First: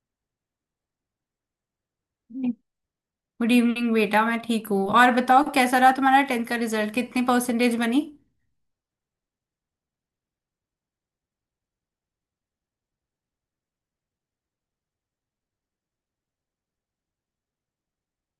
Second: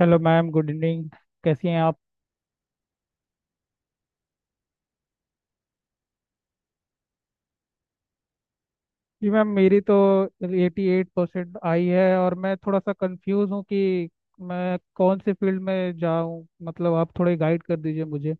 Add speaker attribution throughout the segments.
Speaker 1: Hello ma'am, good evening. कैसी हैं आप?
Speaker 2: गुड इवनिंग बेटा। मैं ठीक हूँ। और बताओ कैसा रहा तुम्हारा टेंथ का रिजल्ट? कितनी परसेंटेज बनी?
Speaker 1: जी मैम, मेरी तो एटी एट परसेंट आई है, और मैं थोड़ा सा कंफ्यूज हूँ कि मैं कौन से फील्ड में जाऊँ। मतलब आप थोड़े गाइड कर दीजिए मुझे।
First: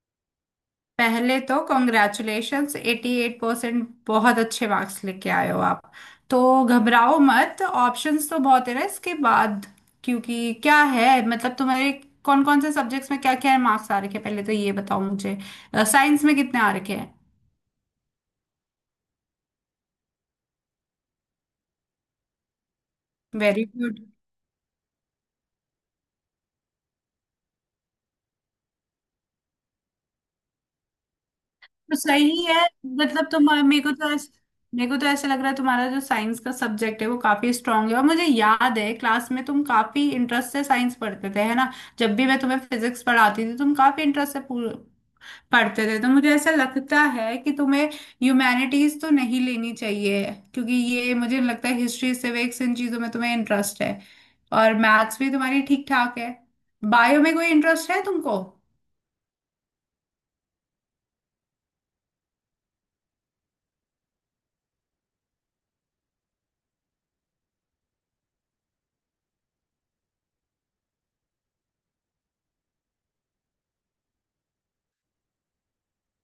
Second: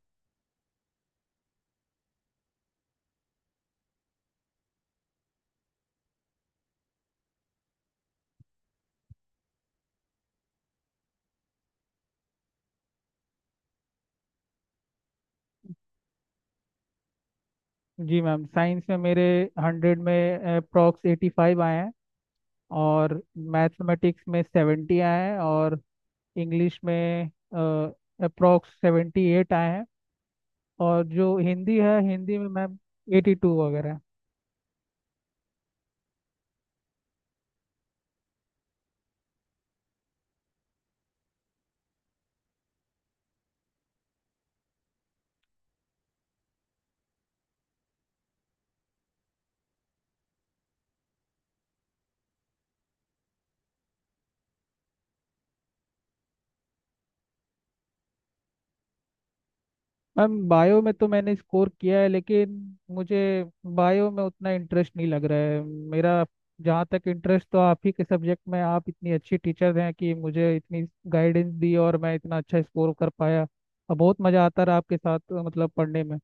Speaker 2: पहले तो कॉन्ग्रेचुलेशंस, 88 परसेंट बहुत अच्छे मार्क्स लेके आए हो आप। तो घबराओ मत, ऑप्शंस तो बहुत है ना इसके बाद। क्योंकि क्या है, तुम्हारे कौन कौन से सब्जेक्ट्स में क्या क्या मार्क्स आ रखे हैं, पहले तो ये बताओ मुझे। साइंस में कितने आ रखे हैं?
Speaker 1: जी मैम, साइंस में मेरे हंड्रेड में अप्रॉक्स एटी फाइव आए हैं, और
Speaker 2: वेरी गुड।
Speaker 1: मैथमेटिक्स में सेवेंटी आए हैं, और इंग्लिश में अप्रॉक्स सेवेंटी एट आए हैं। और जो हिंदी है,
Speaker 2: तो
Speaker 1: हिंदी
Speaker 2: सही
Speaker 1: में
Speaker 2: है।
Speaker 1: मैम,
Speaker 2: मतलब
Speaker 1: एटी
Speaker 2: तुम
Speaker 1: टू
Speaker 2: मेरे को
Speaker 1: वगैरह।
Speaker 2: तो ऐस- मेरे को तो ऐसा लग रहा है तुम्हारा जो साइंस का सब्जेक्ट है वो काफी स्ट्रांग है। और मुझे याद है क्लास में तुम काफी इंटरेस्ट से साइंस पढ़ते थे, है ना। जब भी मैं तुम्हें फिजिक्स पढ़ाती थी तुम काफी इंटरेस्ट से पढ़ते थे। तो मुझे ऐसा लगता है कि तुम्हें ह्यूमैनिटीज तो नहीं लेनी चाहिए, क्योंकि ये मुझे लगता है हिस्ट्री सिविक्स इन चीजों में तुम्हें इंटरेस्ट है। और मैथ्स भी तुम्हारी ठीक ठाक है। बायो में कोई इंटरेस्ट है तुमको?
Speaker 1: मैम बायो में तो मैंने स्कोर किया है, लेकिन मुझे बायो में उतना इंटरेस्ट नहीं लग रहा है मेरा। जहाँ तक इंटरेस्ट, तो आप ही के सब्जेक्ट में। आप इतनी अच्छी टीचर हैं कि मुझे इतनी गाइडेंस दी और मैं इतना अच्छा स्कोर कर पाया, और बहुत मज़ा आता रहा आपके साथ मतलब पढ़ने में।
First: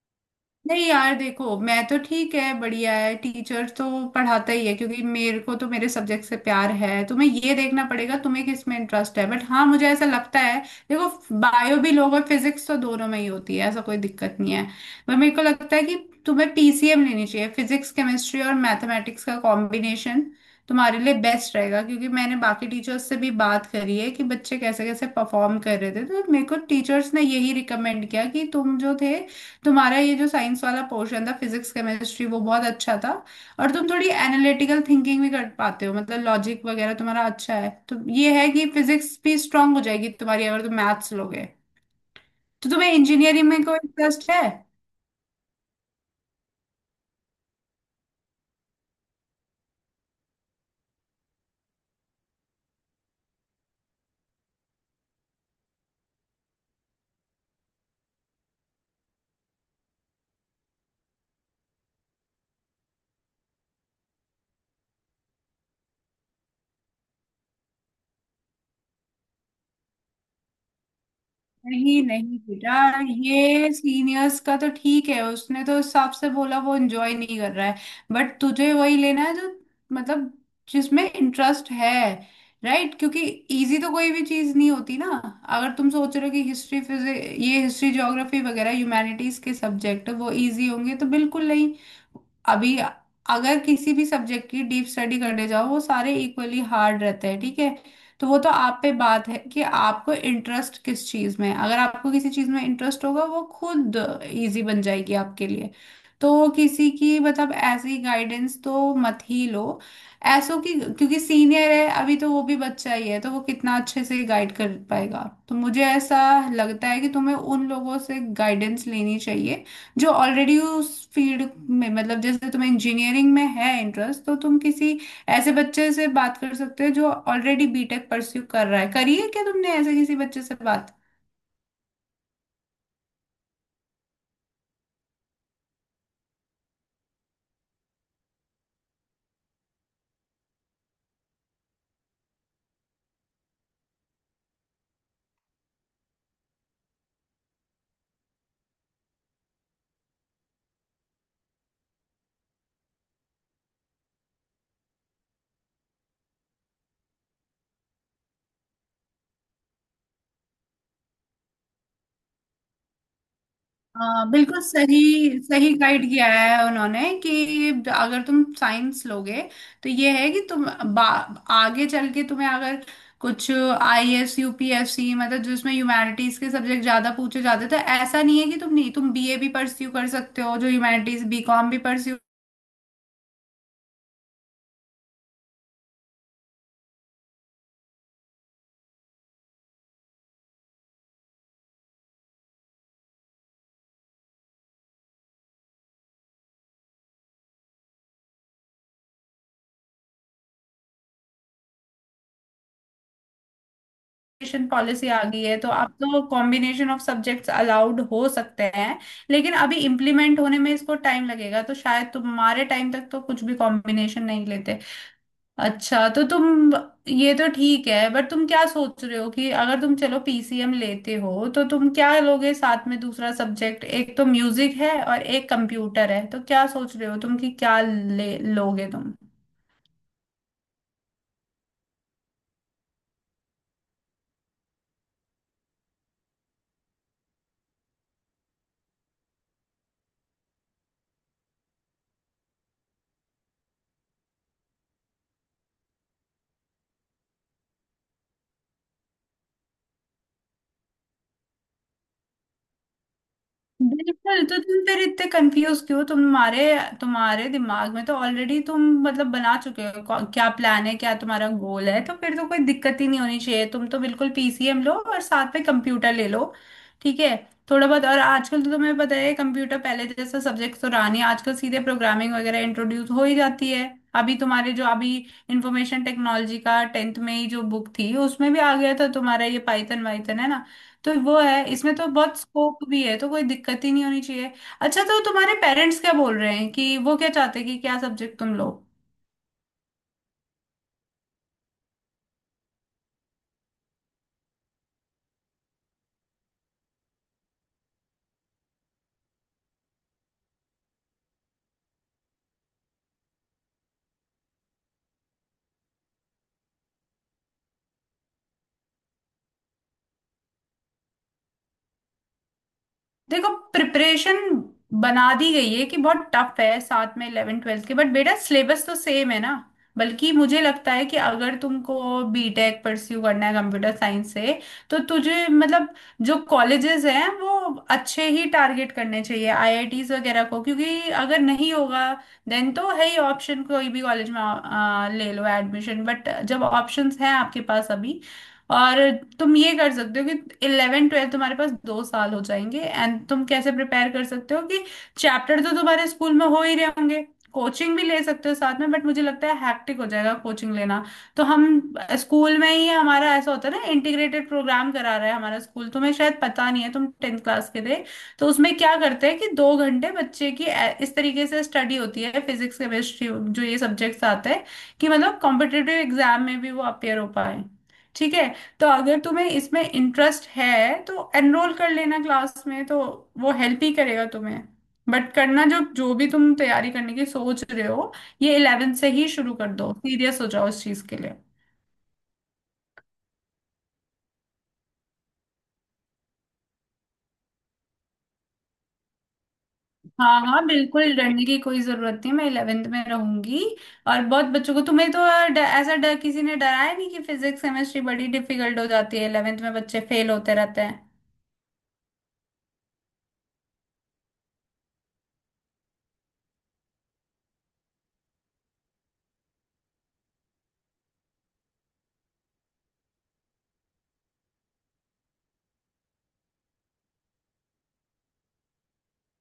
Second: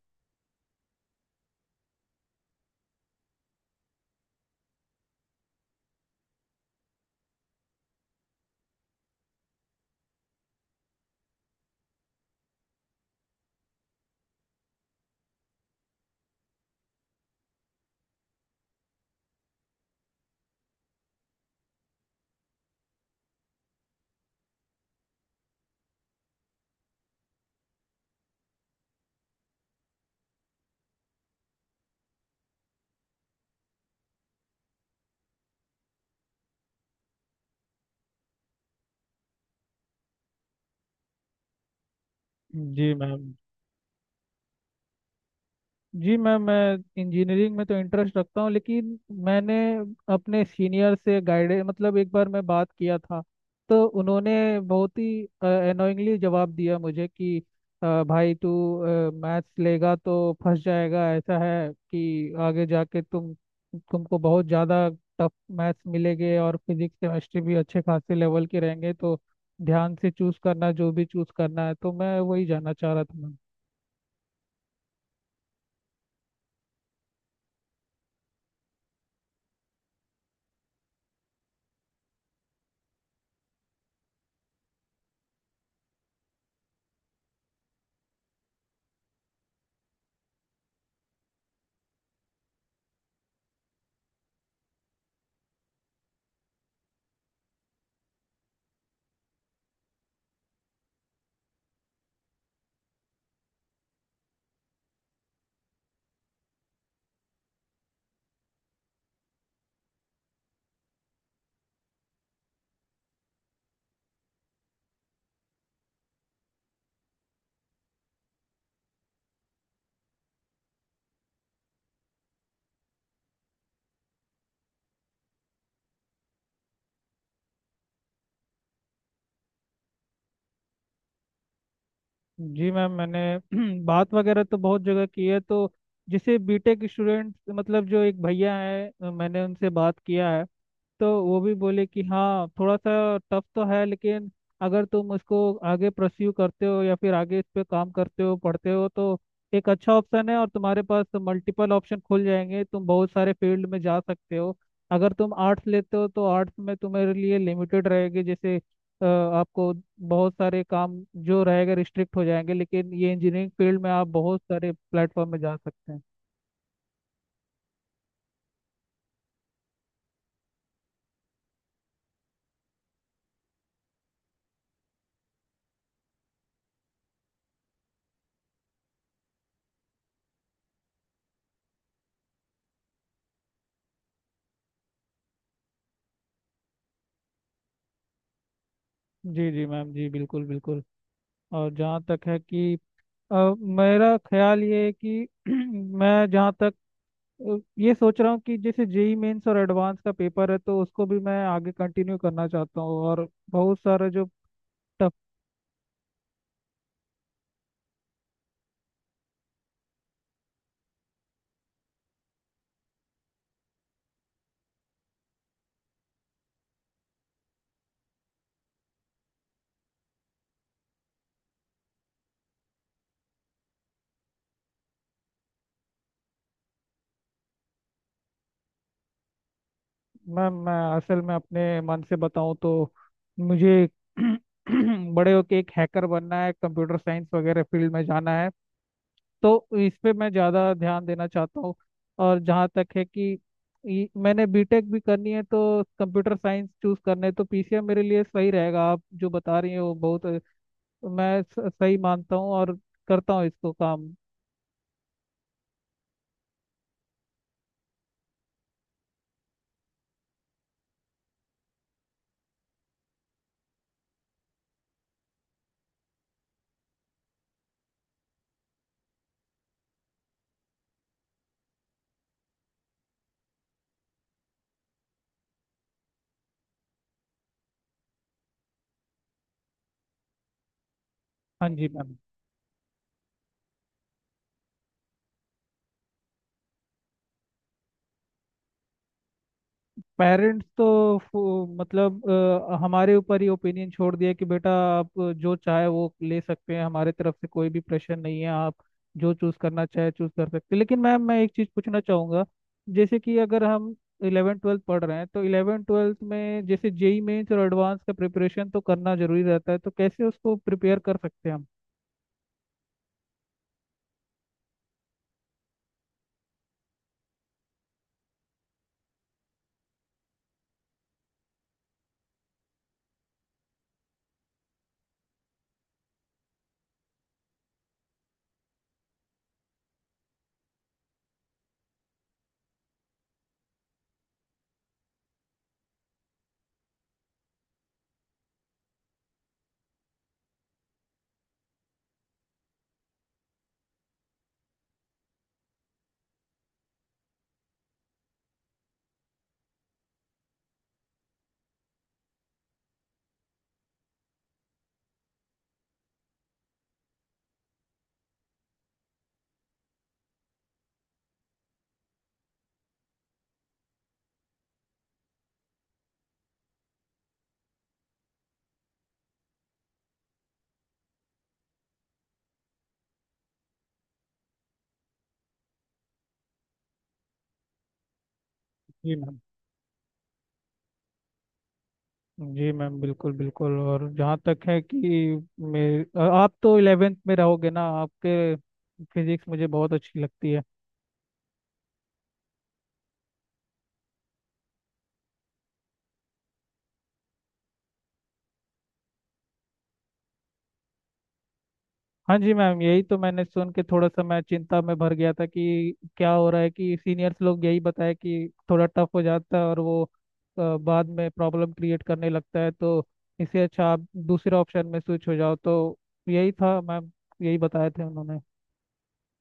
Speaker 2: नहीं यार देखो, मैं तो ठीक है बढ़िया है, टीचर तो पढ़ाता ही है क्योंकि मेरे को तो मेरे सब्जेक्ट से प्यार है। तुम्हें ये देखना पड़ेगा तुम्हें किस में इंटरेस्ट है। बट हाँ, मुझे ऐसा लगता है, देखो, बायो भी लोग और फिजिक्स तो दोनों में ही होती है, ऐसा कोई दिक्कत नहीं है। पर मेरे को लगता है कि तुम्हें पीसीएम लेनी चाहिए। फिजिक्स केमिस्ट्री और मैथमेटिक्स का कॉम्बिनेशन तुम्हारे लिए बेस्ट रहेगा। क्योंकि मैंने बाकी टीचर्स से भी बात करी है कि बच्चे कैसे कैसे परफॉर्म कर रहे थे, तो मेरे को टीचर्स ने यही रिकमेंड किया कि तुम जो थे, तुम्हारा ये जो साइंस वाला पोर्शन था फिजिक्स केमिस्ट्री वो बहुत अच्छा था। और तुम थोड़ी एनालिटिकल थिंकिंग भी कर पाते हो, लॉजिक वगैरह तुम्हारा अच्छा है। तो ये है कि फिजिक्स भी स्ट्रांग हो जाएगी तुम्हारी अगर तुम मैथ्स लोगे। तो
Speaker 1: जी
Speaker 2: तुम्हें
Speaker 1: मैम।
Speaker 2: इंजीनियरिंग में कोई इंटरेस्ट है?
Speaker 1: जी मैम, मैं इंजीनियरिंग में तो इंटरेस्ट रखता हूँ, लेकिन मैंने अपने सीनियर से गाइड, मतलब एक बार मैं बात किया था, तो उन्होंने बहुत ही अनोइंगली जवाब दिया मुझे कि भाई तू मैथ्स लेगा तो फंस जाएगा। ऐसा है कि आगे जाके तुमको बहुत ज़्यादा टफ मैथ्स मिलेंगे, और फिजिक्स केमिस्ट्री भी अच्छे खासे लेवल के रहेंगे, तो ध्यान से चूज़ करना जो भी चूज़ करना है। तो
Speaker 2: नहीं
Speaker 1: मैं
Speaker 2: नहीं
Speaker 1: वही जानना
Speaker 2: बेटा,
Speaker 1: चाह रहा था मैम।
Speaker 2: ये सीनियर्स का तो ठीक है, उसने तो उस हिसाब से बोला, वो एंजॉय नहीं कर रहा है। बट तुझे वही लेना है जो मतलब जिसमें इंटरेस्ट है, राइट। क्योंकि इजी तो कोई भी चीज नहीं होती ना। अगर तुम सोच रहे हो कि हिस्ट्री फिजिक ये हिस्ट्री ज्योग्राफी वगैरह ह्यूमैनिटीज के सब्जेक्ट वो इजी होंगे, तो बिल्कुल नहीं। अभी अगर किसी भी सब्जेक्ट की डीप स्टडी करने जाओ वो सारे इक्वली हार्ड रहते हैं, ठीक है। तो वो तो आप पे बात है कि आपको इंटरेस्ट किस चीज में है। अगर आपको किसी चीज में इंटरेस्ट होगा वो खुद इजी बन जाएगी आपके लिए। तो किसी की ऐसी गाइडेंस तो मत ही लो ऐसो की, क्योंकि सीनियर है, अभी तो वो भी बच्चा ही है, तो वो कितना अच्छे से गाइड कर पाएगा। तो मुझे ऐसा लगता है कि तुम्हें उन लोगों से गाइडेंस लेनी चाहिए जो ऑलरेडी उस फील्ड में, जैसे तुम्हें इंजीनियरिंग में है इंटरेस्ट, तो तुम किसी ऐसे बच्चे से बात कर सकते हो जो ऑलरेडी बीटेक परस्यू कर रहा है। करी है क्या तुमने ऐसे किसी बच्चे से बात?
Speaker 1: जी मैम, मैंने बात वगैरह तो बहुत जगह की है। तो जैसे B.Tech स्टूडेंट, मतलब जो एक भैया है, मैंने उनसे बात किया है, तो वो भी बोले कि हाँ थोड़ा सा टफ तो है, लेकिन अगर तुम उसको आगे प्रस्यू करते हो या फिर आगे इस पे काम करते हो, पढ़ते हो, तो एक अच्छा ऑप्शन है। और तुम्हारे पास मल्टीपल ऑप्शन खुल जाएंगे, तुम बहुत सारे फील्ड में जा सकते हो। अगर तुम आर्ट्स लेते हो तो आर्ट्स में तुम्हारे लिए लिमिटेड रहेगी। जैसे आपको बहुत सारे काम जो रहेगा रिस्ट्रिक्ट हो जाएंगे, लेकिन ये इंजीनियरिंग फील्ड में आप
Speaker 2: हाँ
Speaker 1: बहुत
Speaker 2: बिल्कुल,
Speaker 1: सारे
Speaker 2: सही
Speaker 1: प्लेटफॉर्म में जा
Speaker 2: सही
Speaker 1: सकते हैं।
Speaker 2: गाइड किया है उन्होंने कि अगर तुम साइंस लोगे तो ये है कि तुम आगे चल के तुम्हें अगर कुछ आईएएस यूपीएससी, जिसमें ह्यूमैनिटीज के सब्जेक्ट ज्यादा पूछे जाते, तो ऐसा नहीं है कि तुम नहीं, तुम बीए भी परस्यू कर सकते हो जो ह्यूमैनिटीज, बीकॉम भी परस्यू।
Speaker 1: जी जी मैम, जी बिल्कुल बिल्कुल। और जहाँ तक है कि अ, मेरा ख्याल ये है कि मैं जहाँ तक, ये सोच रहा हूँ कि जैसे JEE मेंस और एडवांस का पेपर है, तो उसको भी मैं आगे कंटिन्यू करना चाहता हूँ। और बहुत सारे जो
Speaker 2: एजुकेशन पॉलिसी
Speaker 1: टफ।
Speaker 2: आ गई है तो अब तो कॉम्बिनेशन ऑफ सब्जेक्ट्स अलाउड हो सकते हैं, लेकिन अभी इम्प्लीमेंट होने में इसको टाइम लगेगा तो शायद तुम्हारे टाइम तक तो कुछ भी कॉम्बिनेशन नहीं लेते। अच्छा तो तुम, ये तो ठीक है, बट तुम क्या सोच रहे हो कि अगर तुम चलो पीसीएम लेते हो तो तुम क्या लोगे साथ में दूसरा सब्जेक्ट, एक तो म्यूजिक है और एक कंप्यूटर है, तो क्या सोच रहे हो तुम कि क्या ले लोगे तुम?
Speaker 1: मैं असल में अपने मन से बताऊँ तो मुझे बड़े होके एक हैकर बनना है, कंप्यूटर साइंस वगैरह फील्ड में जाना है, तो इस पे मैं ज़्यादा ध्यान देना चाहता हूँ। और जहाँ तक है कि मैंने B.Tech भी करनी है तो कंप्यूटर साइंस चूज करना है, तो PCM मेरे लिए सही रहेगा। आप जो बता रही हैं वो बहुत मैं सही मानता हूँ, और करता हूँ इसको काम।
Speaker 2: बिल्कुल, तो तुम फिर इतने कंफ्यूज क्यों? तुम्हारे तुम्हारे दिमाग में तो ऑलरेडी तुम बना चुके हो क्या प्लान है, क्या तुम्हारा गोल है, तो फिर तो कोई दिक्कत ही नहीं होनी चाहिए। तुम तो बिल्कुल पीसीएम लो और साथ में कंप्यूटर ले लो, ठीक है। थोड़ा बहुत, और आजकल तो तुम्हें पता है कंप्यूटर पहले जैसा सब्जेक्ट तो रहा नहीं, आजकल सीधे प्रोग्रामिंग वगैरह इंट्रोड्यूस हो ही जाती है। अभी तुम्हारे जो अभी इंफॉर्मेशन टेक्नोलॉजी का टेंथ में ही जो बुक थी उसमें भी आ गया था तुम्हारा ये पाइथन वाइथन, है ना। तो वो है,
Speaker 1: हाँ जी
Speaker 2: इसमें तो
Speaker 1: मैम।
Speaker 2: बहुत स्कोप भी है, तो कोई दिक्कत ही नहीं होनी चाहिए। अच्छा तो तुम्हारे पेरेंट्स क्या बोल रहे हैं, कि वो क्या चाहते हैं कि क्या सब्जेक्ट तुम लो?
Speaker 1: पेरेंट्स तो मतलब हमारे ऊपर ही ओपिनियन छोड़ दिया कि बेटा आप जो चाहे वो ले सकते हैं, हमारे तरफ से कोई भी प्रेशर नहीं है, आप जो चूज करना चाहे चूज कर सकते हैं। लेकिन मैम मैं एक चीज पूछना चाहूंगा, जैसे कि अगर हम इलेवन ट्वेल्थ पढ़ रहे हैं तो इलेवन ट्वेल्थ में जैसे जेई मेंस और एडवांस का प्रिपरेशन तो करना जरूरी रहता है, तो कैसे उसको प्रिपेयर कर सकते हैं हम?
Speaker 2: देखो, प्रिपरेशन बना दी गई है कि बहुत टफ है साथ में इलेवन ट्वेल्थ के, बट बेटा सिलेबस तो सेम है ना। बल्कि मुझे लगता है कि अगर तुमको बीटेक परस्यू करना है कंप्यूटर साइंस से, तो तुझे मतलब जो कॉलेजेस हैं वो अच्छे ही टारगेट करने चाहिए, आईआईटीज वगैरह को। क्योंकि अगर नहीं होगा देन तो है ही ऑप्शन, कोई भी कॉलेज में ले लो एडमिशन, बट जब ऑप्शंस हैं आपके पास अभी। और तुम ये कर सकते हो कि इलेवन ट्वेल्थ तुम्हारे पास दो साल हो जाएंगे, एंड तुम कैसे प्रिपेयर कर सकते हो कि चैप्टर तो तुम्हारे स्कूल में हो ही रहे होंगे, कोचिंग भी ले सकते हो साथ में, बट मुझे लगता है हैक्टिक हो जाएगा कोचिंग लेना। तो हम स्कूल में ही, हमारा ऐसा होता है ना, इंटीग्रेटेड प्रोग्राम करा रहा है हमारा स्कूल, तुम्हें शायद पता नहीं है तुम टेंथ क्लास के थे। तो उसमें क्या करते हैं कि दो घंटे बच्चे की इस तरीके से स्टडी होती है फिजिक्स केमिस्ट्री जो ये सब्जेक्ट्स आते हैं, कि कॉम्पिटेटिव एग्जाम में भी वो अपेयर हो पाए, ठीक है। तो अगर तुम्हें इसमें इंटरेस्ट है तो एनरोल कर लेना क्लास में, तो वो हेल्प ही करेगा तुम्हें। बट करना, जो जो भी तुम तैयारी करने की सोच रहे हो ये इलेवेंथ से
Speaker 1: जी
Speaker 2: ही शुरू कर दो, सीरियस हो जाओ इस चीज के लिए।
Speaker 1: जी मैम, बिल्कुल बिल्कुल। और जहाँ तक है कि मेरे, आप तो इलेवेंथ में रहोगे ना? आपके फिजिक्स मुझे बहुत अच्छी
Speaker 2: हाँ
Speaker 1: लगती
Speaker 2: हाँ
Speaker 1: है।
Speaker 2: बिल्कुल, डरने की कोई जरूरत नहीं, मैं इलेवेंथ में रहूंगी। और बहुत बच्चों को, तुम्हें तो ऐसा डर किसी ने डराया नहीं कि फिजिक्स केमिस्ट्री बड़ी डिफिकल्ट हो जाती है इलेवेंथ में बच्चे फेल होते रहते हैं।
Speaker 1: हाँ जी मैम, यही तो मैंने सुन के थोड़ा सा मैं चिंता में भर गया था कि क्या हो रहा है। कि सीनियर्स लोग यही बताया कि थोड़ा टफ हो जाता है, और वो बाद में प्रॉब्लम क्रिएट करने लगता है, तो इससे अच्छा आप दूसरे ऑप्शन में स्विच हो जाओ। तो यही था मैम, यही बताए थे उन्होंने।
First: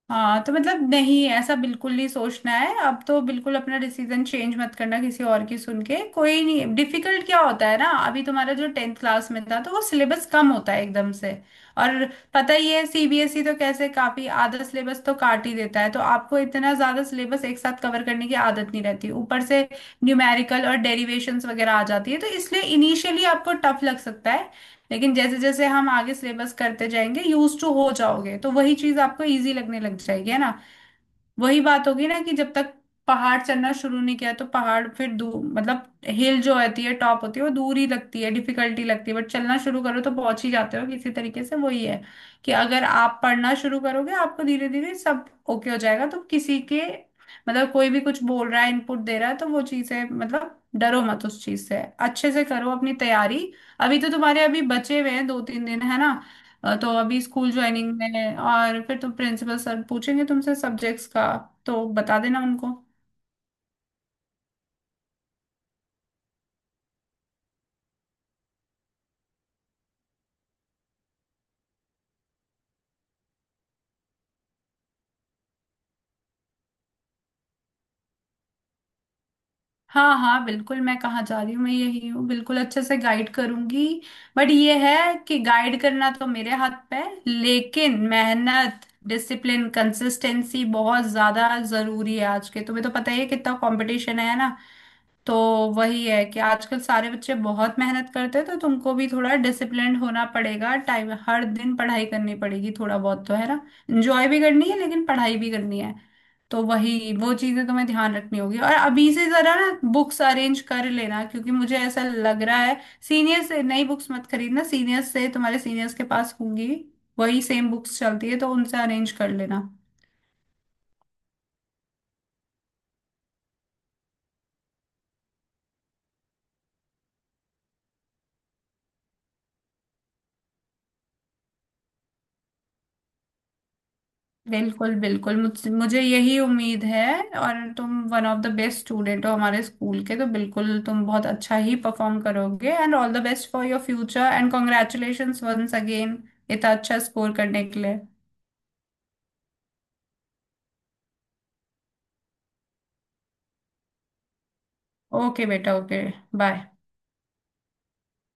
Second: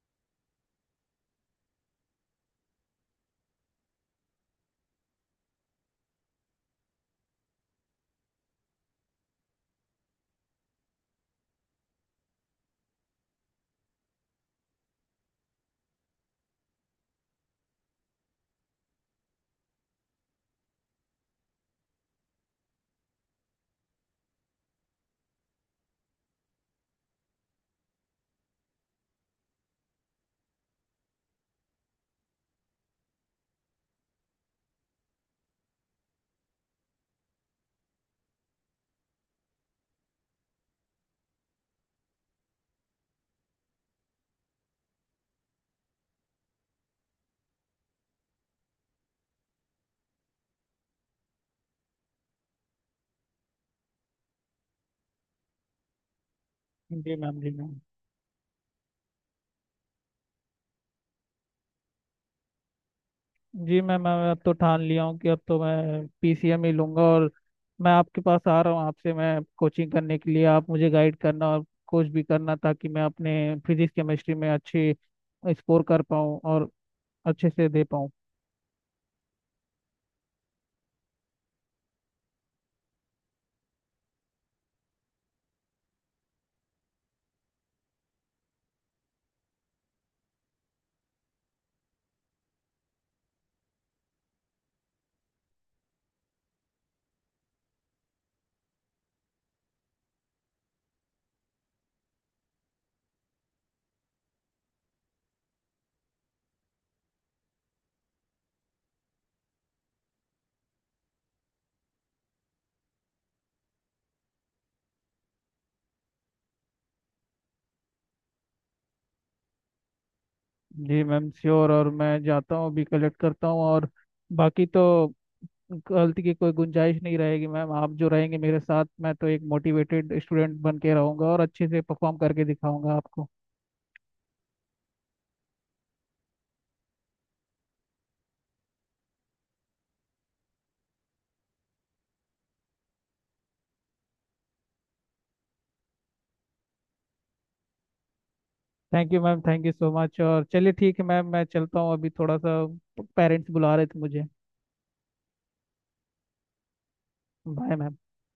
Speaker 2: हाँ तो नहीं, ऐसा बिल्कुल नहीं सोचना है, अब तो बिल्कुल अपना डिसीजन चेंज मत करना किसी और की सुन के, कोई नहीं। डिफिकल्ट क्या होता है ना, अभी तुम्हारा जो टेंथ क्लास में था तो वो सिलेबस कम होता है एकदम से। और पता ही है सीबीएसई तो कैसे काफी आधा सिलेबस तो काट ही देता है, तो आपको इतना ज्यादा सिलेबस एक साथ कवर करने की आदत नहीं रहती, ऊपर से न्यूमेरिकल और डेरिवेशंस वगैरह आ जाती है, तो इसलिए इनिशियली आपको टफ लग सकता है। लेकिन जैसे जैसे हम आगे सिलेबस करते जाएंगे यूज टू हो जाओगे, तो वही चीज आपको इजी लगने लग जाएगी, है ना। वही बात होगी ना कि जब तक पहाड़ चढ़ना शुरू नहीं किया तो पहाड़ फिर दूर, हिल जो होती है टॉप होती है वो दूर ही लगती है, डिफिकल्टी लगती है, बट चलना शुरू करो तो पहुंच ही जाते हो किसी तरीके से। वही है कि अगर आप पढ़ना शुरू करोगे आपको धीरे धीरे सब ओके हो जाएगा। तो किसी के कोई भी कुछ बोल रहा है इनपुट दे रहा है तो वो चीजें, डरो मत उस चीज से, अच्छे से करो अपनी तैयारी। अभी तो तुम्हारे अभी बचे हुए हैं दो तीन दिन, है ना। तो
Speaker 1: जी
Speaker 2: अभी
Speaker 1: मैम, जी
Speaker 2: स्कूल
Speaker 1: मैम।
Speaker 2: ज्वाइनिंग में है और फिर तुम प्रिंसिपल सर पूछेंगे तुमसे सब्जेक्ट्स का, तो बता देना उनको।
Speaker 1: जी मैं, अब तो ठान लिया हूँ कि अब तो मैं PCM ही लूंगा। और मैं आपके पास आ रहा हूँ, आपसे मैं कोचिंग करने के लिए। आप मुझे गाइड करना और कोच भी करना ताकि मैं अपने फिजिक्स केमिस्ट्री में अच्छे स्कोर कर पाऊँ और अच्छे से दे पाऊँ।
Speaker 2: हाँ हाँ बिल्कुल, मैं कहाँ जा रही हूँ, मैं यही हूँ, बिल्कुल अच्छे से गाइड करूंगी। बट ये है कि गाइड करना तो मेरे हाथ पे है, लेकिन मेहनत डिसिप्लिन कंसिस्टेंसी बहुत ज्यादा जरूरी है। आज के तुम्हें तो पता ही है कितना कंपटीशन है ना। तो वही है कि आजकल सारे बच्चे बहुत मेहनत करते हैं, तो तुमको भी थोड़ा डिसिप्लिन्ड होना पड़ेगा, टाइम हर दिन पढ़ाई करनी पड़ेगी थोड़ा बहुत, तो है ना, एंजॉय भी करनी है लेकिन पढ़ाई भी करनी है। तो वही वो चीजें तुम्हें ध्यान रखनी होगी। और अभी से जरा ना बुक्स अरेंज कर लेना, क्योंकि मुझे ऐसा लग रहा है, सीनियर से, नई बुक्स मत खरीदना, सीनियर्स से तुम्हारे सीनियर्स के पास होंगी, वही सेम बुक्स चलती है, तो उनसे अरेंज कर लेना।
Speaker 1: जी मैम श्योर। और मैं जाता हूँ अभी, कलेक्ट करता हूँ। और बाकी तो गलती की कोई गुंजाइश नहीं रहेगी मैम, आप जो रहेंगे मेरे साथ। मैं तो एक मोटिवेटेड स्टूडेंट बन के रहूँगा, और अच्छे से परफॉर्म करके दिखाऊंगा आपको।
Speaker 2: बिल्कुल बिल्कुल, मुझे यही उम्मीद है। और तुम one of the best student हो हमारे स्कूल के, तो बिल्कुल तुम बहुत अच्छा ही परफॉर्म करोगे। And all the best for your future, and congratulations once again इतना अच्छा स्कोर करने के लिए।
Speaker 1: Thank you ma'am, thank you so much. और चलिए ठीक है मैम, मैं चलता हूँ अभी। थोड़ा सा पेरेंट्स बुला रहे थे मुझे।
Speaker 2: ओके बेटा, ओके, बाय।
Speaker 1: Bye ma'am.